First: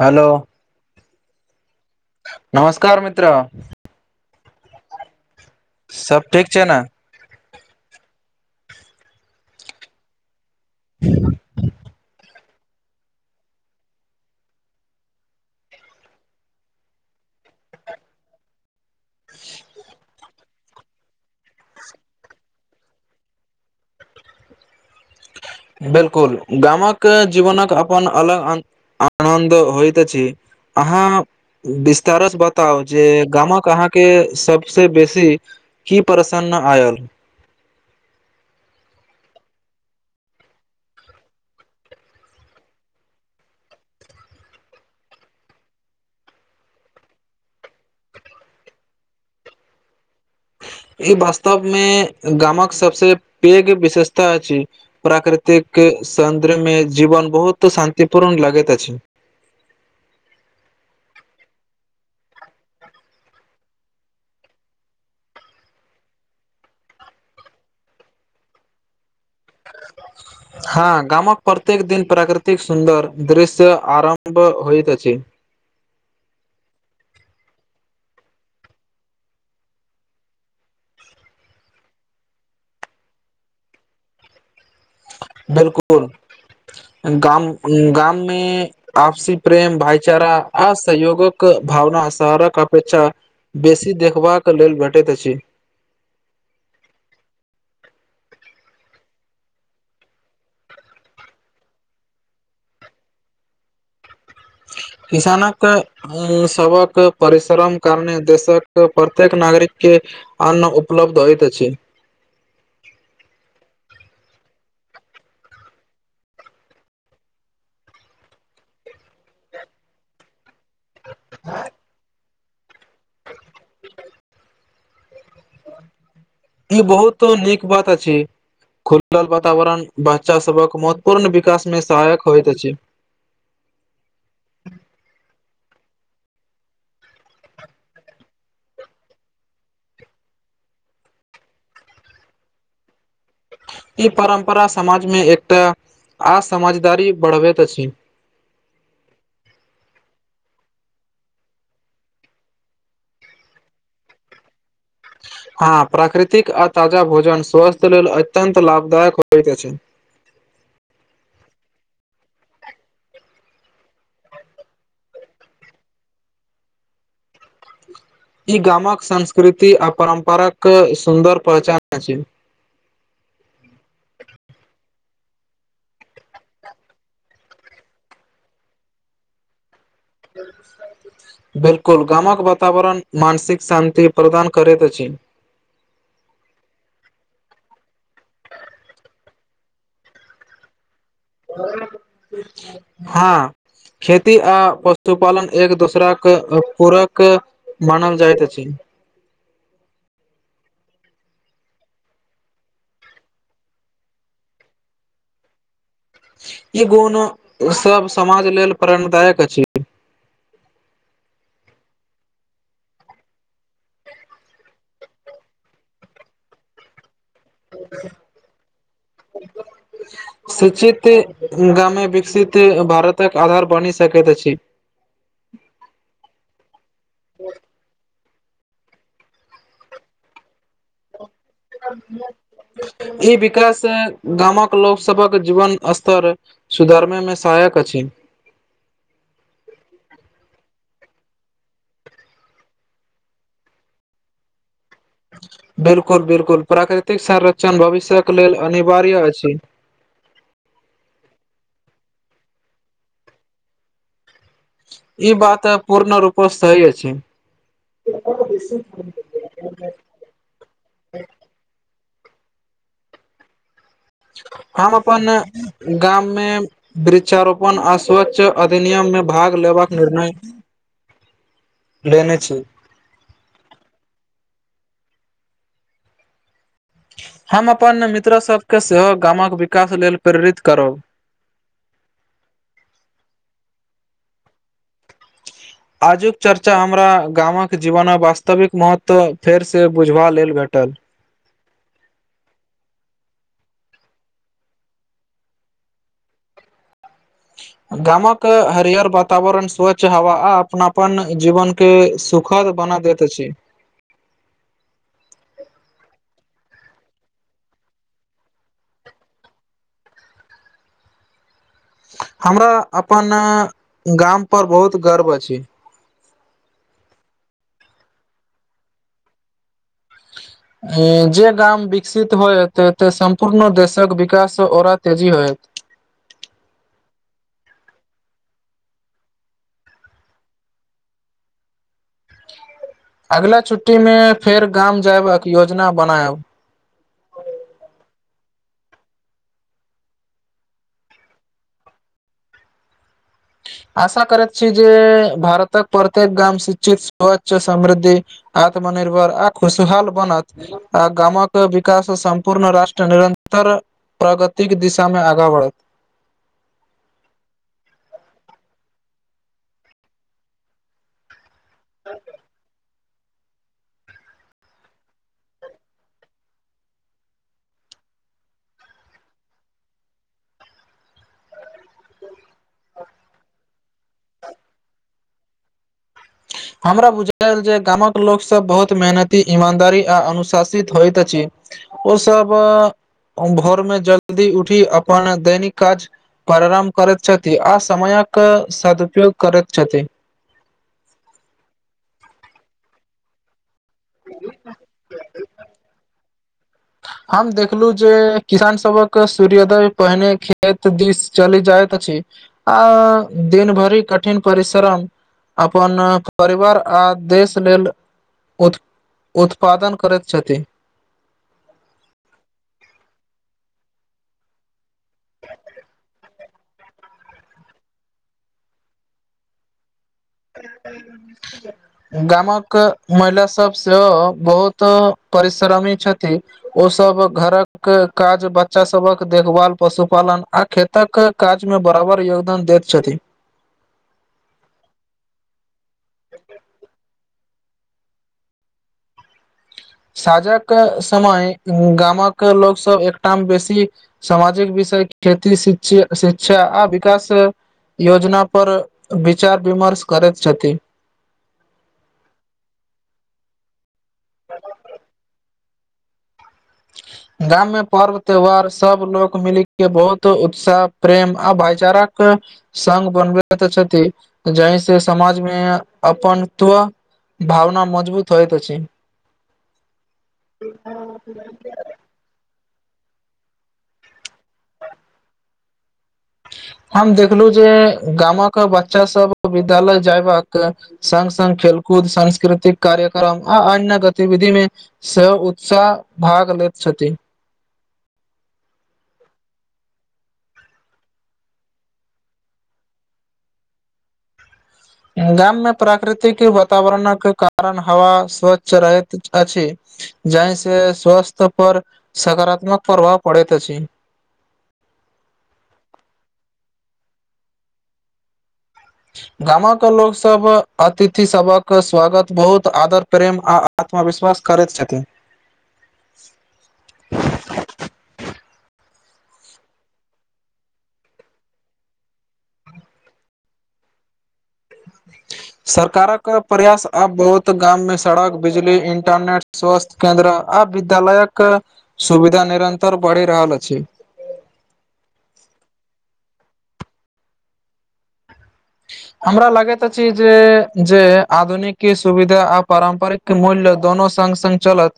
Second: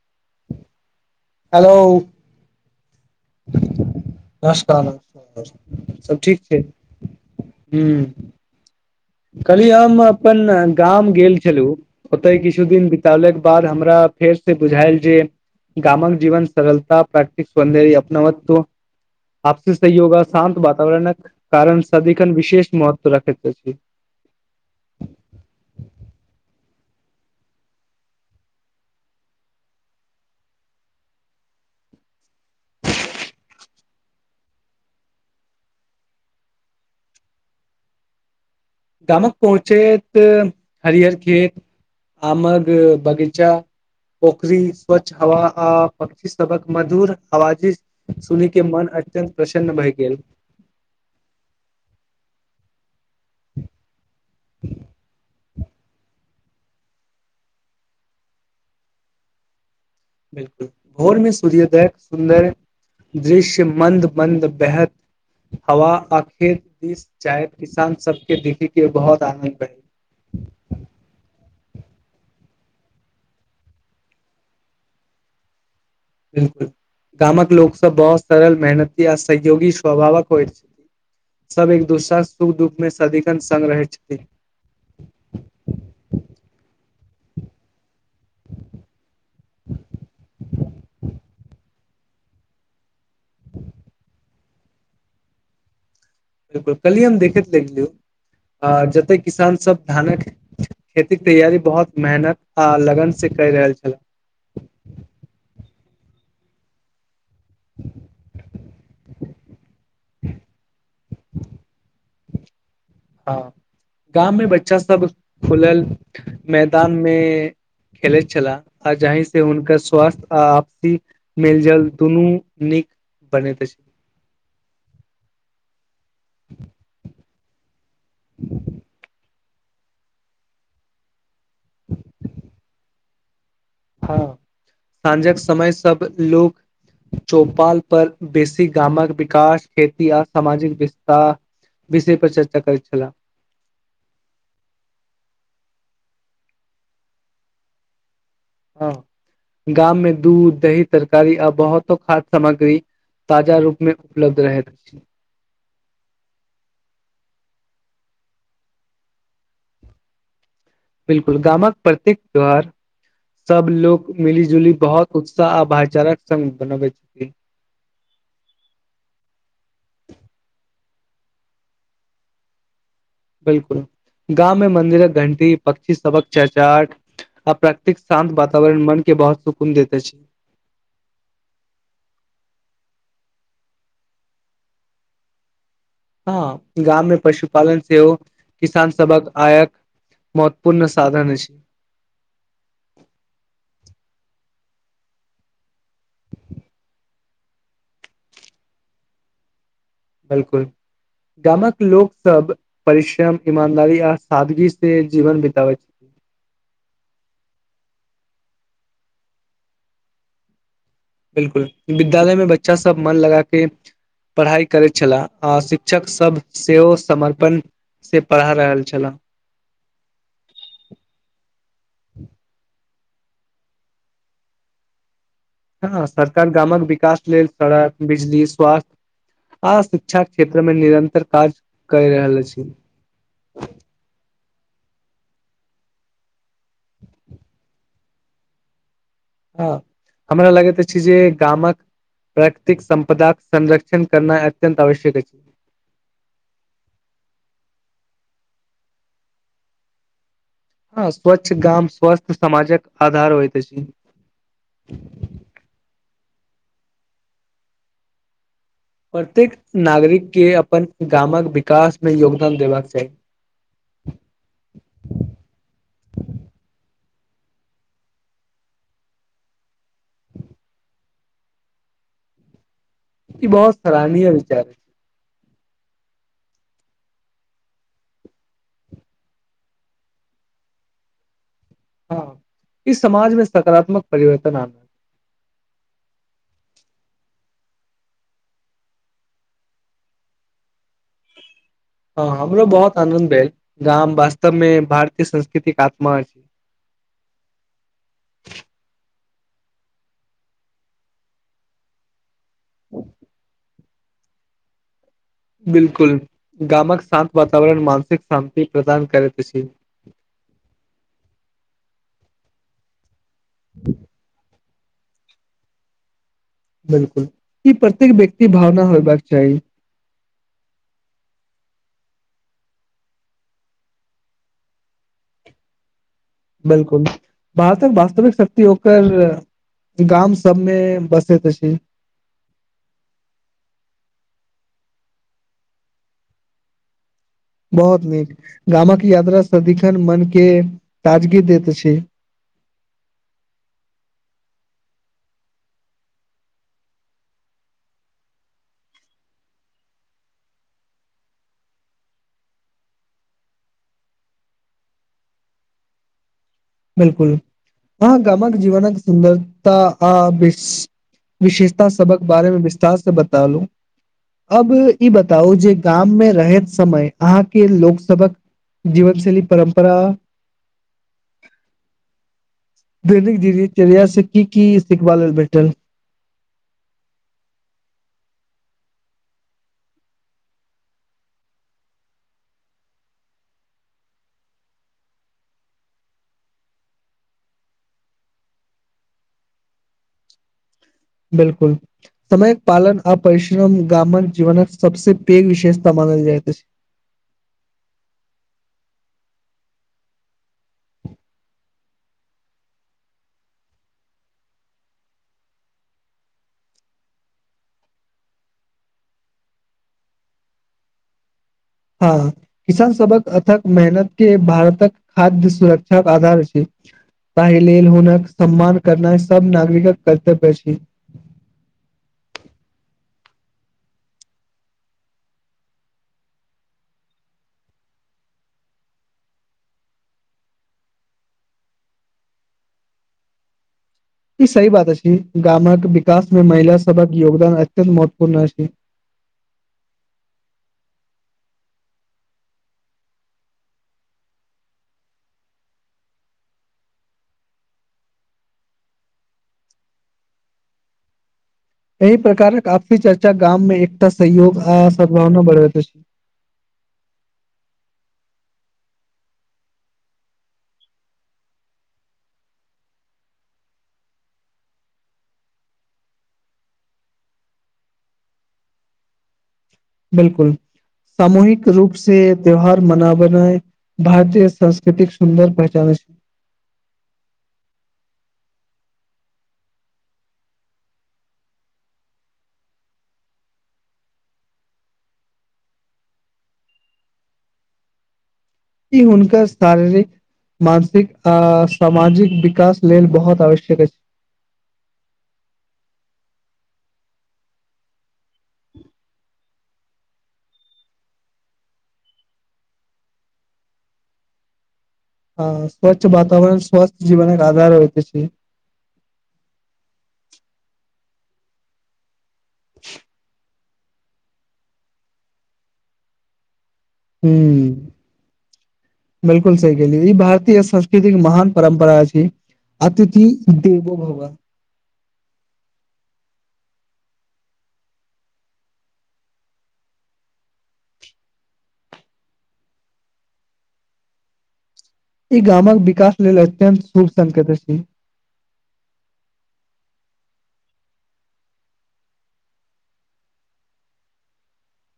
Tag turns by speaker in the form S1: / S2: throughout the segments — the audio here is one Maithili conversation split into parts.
S1: हेलो
S2: हेलो
S1: नमस्कार मित्र
S2: नमस्कार न सब ठीक छै हँ कहली हम अपन गाम गेल छलौं ओतय किछु दिन बितलाके बाद हमरा फेरसँ बुझायल जे गामक जीवन सरलता प्रैक्टिकस सौन्द अपनावत आपसी सहयोग आ शान्त वातावरणक कारण सदिखन विशेष महत्व रखैत अछि।
S1: बिल्कुल गामक जीवनक अपन अलग आनन्द होइत अछि। अहाँ। विस्तारसँ बताउ जे गाम कऽ अहाँकेँ सभसँ बेसी कि प्रसन्न आयल
S2: गाम क पहुँचैत हरिहर खेत आमग बगीचा पोखरी स्वच्छ हवा आ पक्षी सभ कऽ मधुर हवाजी सुनी कऽ मन अत्यन्त प्रसन्न भए गेल।
S1: ई वास्तव मे गाम कऽ सभसे पघ विशेषता अछि प्राकृतिक सौन्दर्य मे जीवन बहुत शान्तिपूर्ण लगैत अछि।
S2: बिल्कूल भोर मे सूर्योदय सुन्दर दृश्य मन्द मन्द बेहद हवा आखेर दिस चाह किसान सभके देखे के बहुत आनद ब [inaudible]
S1: हाँ गाम कऽ प्रत्येक दिन प्राकृतिक सुन्दर दृश्य आरम्भ होइत अछि।
S2: बिल्कूल, गाम कऽ लोग सभ बहुत सरल मेहनती आ सहयोगी स्वभावक होय छै। सभ एक दोसरा सुख दुख मे सदिखन संग रहै छथिन।
S1: बिल्कूल गाम ऊ गाम मे आपसी प्रेम भाईचारा आ सहयोगक भावना शहरकऽ अपेक्षा बेसी देखबा कऽ लेल भेटैत अछि।
S2: बिल्कूल कलही हम देखैत रहिय आ जतय किसान सभ धानक खेती के तैयारी बहुत मेहनत आ लगन से कै रहल छैलय।
S1: किसानक सभक़ँ परिश्रम कारणे देशक प्रत्येक नागरिके अन्न उपलब्ध होइत अछि।
S2: हाँ गाम मे बच्चा सभ खुलल मैदान मे खेलैत छला आ जाहि से हुनका स्वास्थ्य अ निक मेल जोल दुनू नीक बनैत अछि।
S1: ई बहुत नीक बात अछि खुल वातावरण बच्चा सभहक महत्वपूर्ण विकासमे सहायक होइत अछि।
S2: ह साँझक समय सभ लोक चौपाल पर बेसी गाम कऽ विकास खेती आ सामाजिक विस्तार विषय पर चर्चा करैत छेला ह
S1: ई परम्परा समाज मे एकता आ समझदारी बढ़बैत अछि
S2: ह गाम मे दूध दही तरकारी आ बहुतो खाद्य सामग्री ताजा रूपमे उपलब्ध रहैत अछि।
S1: हाँप्राकृतिक आ ताजा भोजन स्वस्थ्य लेल अत्यत लाभदायक होइत अछि।
S2: बिल्कूल, गामक प्रत्येक त्यौहार सभ लोग मिली जुली बहुत उत्साह आ भाईचाराक संग बनबय छथिन।
S1: ई गामकऽ संस्कृति आ परम्पर कऽ सुन्दर पहचान अछि।
S2: बिल्कूल गाव मे मंन्दिरक घंटी पक्षी सबहक चहचहाट आ प्राकृतिक शान्त वातावरण मनके बहुत सुकून देते अछि।
S1: बिल्कूल गामक वातावरण मानसिक शान्ति प्रदान करैत अछि।
S2: हाॅ गाम मे पशुपालन सेहो किसान सभकेँ आयक महत्वपूर्ण साधन अछि
S1: हाँ खेती आ पशुपालन एक दोसराकऽ पूर कऽ मानल जाइत अछि
S2: बिल्कूल गाॅंमक लोग सब परिश्रम ईमानदारी आ सादगी से जीवन बीतावैत अछि।
S1: ई गुण सब समाज लेल प्ररणदायक अछि।
S2: बिल्कुल, विद्यालय मे बच्चा सब मन लगाके पढ़ाइ करैत छलाह, आ शिक्षक सब सेहो समर पन से पढ़ा रहल छला
S1: शिक्षित गाॅंमे विकसित भारतक आधार बनि सकैत अछि।
S2: हाॅं, सरकार गाॅंमक विकास लेल सड़क बिजली स्वास्थ्य आ शिक्षाक क्षेत्र मे निरंतर काज कहि रहल अछि
S1: ई विकास गाॅंमक लोक सभक जीवन स्तर सुधरमे मे सहायक अछि।
S2: हाॅं हमरा लगैत अछि जे गामक प्राकृतिक संपदाक संरक्षण करनाइ अत्यंत आवश्यक अछि।
S1: बिल्कुल बिल्कुल प्राकृतिक संरक्षण भविष्यक लेल अनिवार्य अछि।
S2: हाॅं स्वच्छ गाम स्वस्थ समाजक आधार होइत अछि।
S1: ई बात पूर्ण रूप स सहि अछि।
S2: प्रत्येक नागरिक के अपन गाॅंमक विकास मे योगदान देबाक चाही।
S1: हम अपन गाम मे वृक्षारोपण आ स्वच्छ अधिनियम मे भाग लेबाक निर्णय
S2: [inaudible]
S1: लेने छी।
S2: ई बहुत सराहनीय विचार।
S1: हम अपन मित्र सबके सेहो गामक विकास लेल प्रेरित करब।
S2: हँ इस समाज मे सकारात्मक परिवर्तन आन
S1: आजुक चर्चा हमरा गामक जीवनक वास्तविक महत्व फेरसँ बुझबा लेल भेटल।
S2: हँ हमरो बहुत आनंद भेल गाम वास्तव मे भारतीय संस्कृतिक आत्मा
S1: गामक हरियर वातावरण स्वच्छ हवा आ अपनापन जीवन के सुख खद बना देैत अछि।
S2: बिल्कुल गामक शान्त वातावरण मानसिक शान्ति प्रदान करैत अछि।
S1: हमरा अपन गाम पर बहुत गर्व अछि।
S2: बिल्कुल ई प्रत्येक व्यक्ति भावना होयबाक चाही। [inaudible]
S1: ऐं जे गाम विकसित होयत ते सम्पूर्ण देशक विकास ओरा तेजी होयत।
S2: बिल्कुल भारतक वास्तविक शक्ति ओकर गाम सबमे बसैत अछि।
S1: अगिला छुट्टी मे फेर गाम जायबाक योजना बनायब।
S2: बहुत नीक गामक यात्रा सदिखन मन के ताजगी देैत अछि।
S1: आशा करैत छी जे भारतक प्रत्येक गाम शिक्षित स्वच्छ समृद्धि। आत्मनिर्भर आ खुशहाल बनत आ गामक विकास संपूर्ण राष्ट्र निरंतर प्रगतिक दिशा मे आगाँ बढ़त
S2: बिल्कुल हँ गामक जीवनक सुन्दरता आ बिश विशेषता सबक बारेमे विस्तार से बतालूं अब ई बताउ जे गाम मे रहैत समय अहाँके लोक सबक जीवनशैली परम्परा दैनिक दिनिरिया से की की सिखबा लेल भेटल।
S1: हमरा बुझायल जे गामक लोक सब बहुत मेहनती ईमानदारी आ अनुशासित होइत अछि ओ सब भोरमे जल्दी उठी अपन दैनिक काज पररम करैत छथि अ समयक सदुपयोग करैत छथि
S2: बिल्कुल समयक पालन आ परिश्रम गामक जीवन सबसे पेघ विशेषता मानल जाइ त अछि
S1: हम देखलू जे किसान सबक सूर्योदय पहिने खेत दिस चली जाइत अछि आ दिन भरि कठिन परिश्रम अपन परिवार आ देश लेल उत उत्पादन करैत छथि
S2: हँ किसान सबहक अथक मेहनत के भार तक खाद्य सुरक्षाक आधार अछि ताहि लेल हुनक सम्मान करनाइ सब नागरिकक कर्तव्य
S1: त
S2: अछि
S1: [unintelligible] गामक महिला सब सेहो बहुत परिश्रमी छथि ओसभ घरक काज बच्चा सबक देखभाल पशुपालन आ खेत तक काज मे बराबर योगदान दैत छथि
S2: ई सही बात अछि गामक विकास मे महिला सबक योगदान अत्यंत महत्वपूर्ण अछि
S1: साझक समय गामक लोक सब एकटाम बेसी सामाजिक विषय खेती शिक्षि शिक्षा आ विकास योजना पर विचार विमर्श करैत छथि
S2: एहि प्रकारक आपसी चर्चा गाममे एकता सहयोग आ सद्भावना बढ़बैत अछि ह [inaudible]
S1: गाम मे पर्व त्यौहार सब लोक मिल के बहुत उत्साह प्रेम आ भाईचाराके संग बनबैत छथि जहिसे समाजमे अपन त्व भावना मजबूत होइत अछि
S2: बिल्कुल, सामूहिक रूप से त्यौहार मनाबनैय भारतीय संस्कृतिक सुन्दर पहचाने अछि
S1: हम देखलू जे गामक बच्चा सब विद्यालय जय बक संग संग खेलकूद सांस्कृति कार्यक्रम आ अन्य गतिविधि मे स उत्साह भाग लेैत छथि
S2: ई हुनकर शारीरिक मानसिक आ सामाजिक विकास लेल बहुत आवश्यक अछि
S1: गाम मे प्राकृतिक वातावरणक कारण हवा स्वच्छ रहैत अछि जाहि से स्वस्थ्य पर सकारात्मक प्रभाव पड़ैत अछि
S2: आ स्वच्छ वातावरण स्वच्छ जीवनक आधार होइत अछि
S1: गामक लोक सब अतिथि सबक स्वागत बहुत आदर प्रेम आ अथवा विश्वास करैत छथिन
S2: हू बिल्कुल सही कहलियै ई भारतीय संस्कृति महान परम्परा छै अतिथि देवो भवऽ [inaudible]
S1: सरकारक प्रयास अब बहुत गाम मे सड़क बिजली इंटरनेट स्वस्थ्य केन्द्र आ विद्यालयक सुविधा निरन्तर बढ़ि रहल अछि
S2: ई गामक विकास लेल अत्यंत शुभ संकेत अछी
S1: हमरा लागैत अछि जे, जे आधुनिकी सुविधा आ पारम्परिक के मूल्य दोनो संग संग चलत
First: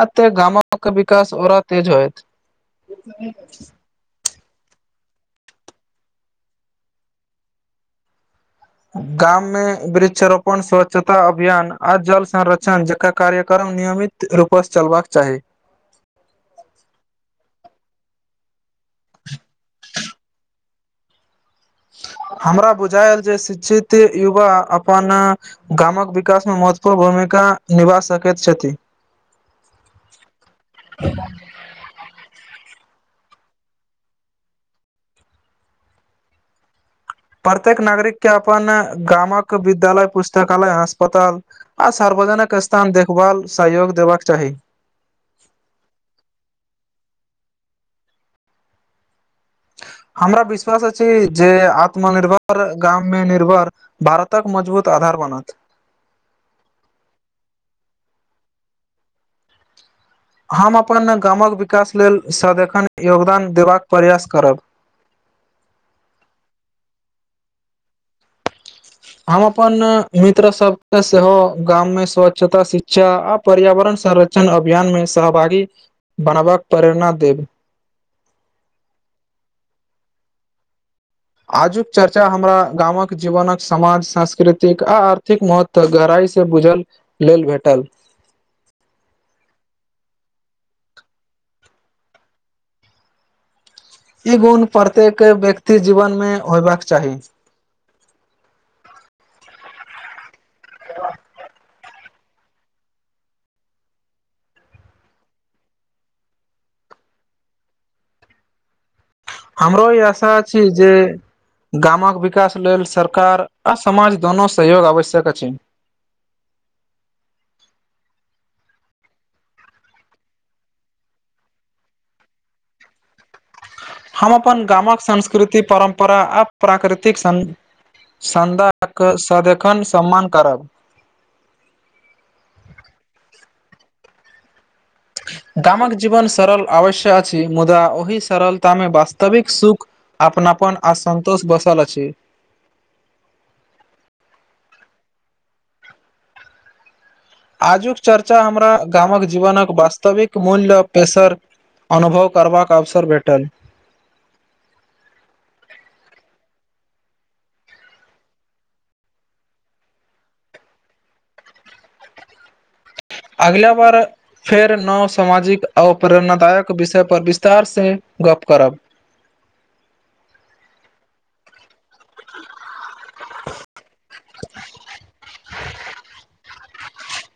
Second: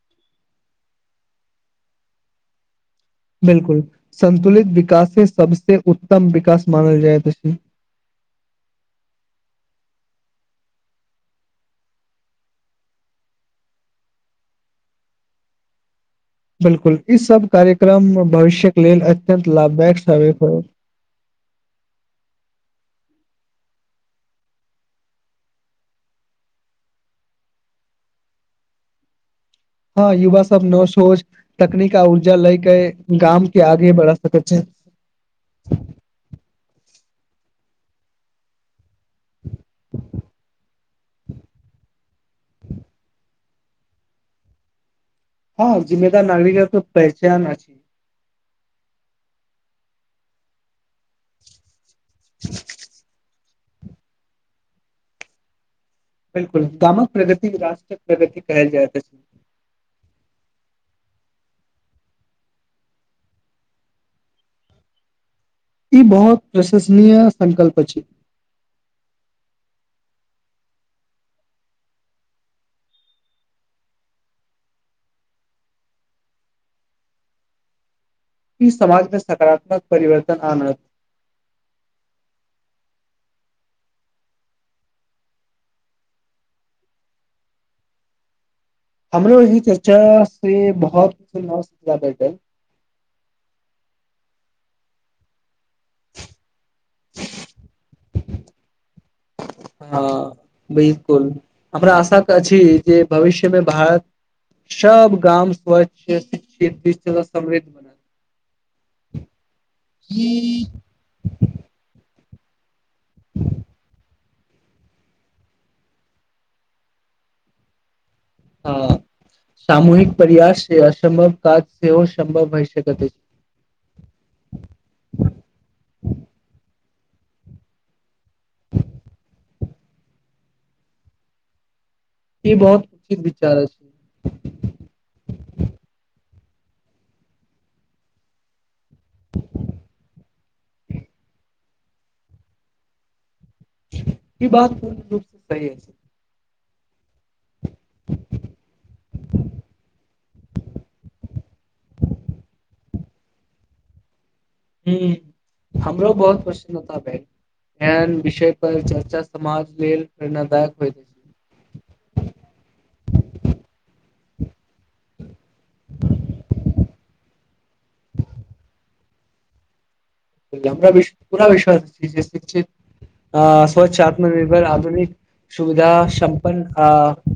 S1: आ ते गामक विकास औरा तेज होयत
S2: बिलकुल संतुलित विकासे सभसे उत्तम विकास मानल जाय अछि
S1: गाममे वृक्षरोपण स्वच्छता अभियान आ जल संरक्षण जकर कार्यक्रम नियमित रूपसँ चलबाक चाही।
S2: बिलकुल ई सभ कार्यक्रम मे भविष्य के लेल अत्यंत लाभदायक स्वागत अइ
S1: हमरा बुझाई अइ जे शिक्षित युवा अपन गाम कऽ विकास मे महत्वपूर्ण भूमिका निभा सकैत छथि
S2: हँ युवा सभ मे सोच तकनीक आ ऊर्जा लए के गाम के आगे बढ़ा सकैत छै
S1: प्रत्येक नागरिक के अपन गाम कऽ विद्यालय पुस्तकालय हस्पताल आ सार्वजनकिक स्थान देखभाल सहयोग देबाकऽ चाही
S2: ह जिम्मेदार नागरिक के त पहिचान अछि
S1: हमरा विश्वास अछि जे आत्मनिर्भर गाममे निर्भर भारत कऽ मजबूत आधार बनत
S2: गाम कऽ प्रगति राष्ट्रक प्रगति कहल जायत अछि
S1: हम अपन गाम कऽ विकास लेल सदखन योगदान देबाक प्रयास करब
S2: ई बहुत प्रशंसनीय सकल्प अछि
S1: हम अपन मित्र सभके सेहो गाम मे स्वच्छता शिक्षा आ पर्यावरण संरक्षण अभियानमे सहभागी बनबाक प्रेरणा देब
S2: इ समाज मे सकारात्मक परिवर्तन आनत।
S1: आजुक चर्चा हमरा गाम कऽ जीवनक समान सांस्कृतिक आ आर्थिक महत्व त गहराइ से बुझल लेल भेटल
S2: हमरो इ चर्चासे बहुत मस्त भेटल
S1: ई गुण प्रत्येक व्यक्ति जीवन मे होयबाक चाही।
S2: हँ बिल्कूल हमरा आशा अछिये जे भविष्यमे भारत सभ गाम स्वच्छ शिक्षित समृद्ध हो
S1: हमरो ई आशा अछि
S2: हँ
S1: जे गाम कऽ विकास लेल सरकार आ समाज दुनोू सहयोग आवश्यक अछि
S2: ह सामूहिक प्रयास से असम्भव काज सेहो सम्भव होइ सकैत अछि
S1: हम अपन गाम कऽ संस्कृति परम्परा आ प्राकृतिक सँ चन्दाके सदिखन सम्मान करब।
S2: ई बहुत उचित विचार छै।
S1: दामक जीवन सरल अवश्य अछि मुदा ओहि सरल तमे वास्तविक सुख। अपना पन असन्तोष बसल अछि।
S2: ई बात प रूपसँ सही
S1: आजुक चर्चा हमरा गाम कऽ जीवनक वास्तविक मूल्य पेसर अनुभव करबाक अवसर भेटल।
S2: हमरो बहुत पसन्नता भ एहन विषय पर चर्चा समाज लेलऽ प प्रेरणादायक होत छै
S1: अगला बार। फेर नव सामाजिक आओ प्रेरणादायक विषयपर विस्तारसँ गप करब
S2: हमरा पूरा विश्वास छै जे शिक्षित स्वच्छ आत्मनिर्भर आधुनिक सुविधा सम्पन्न अ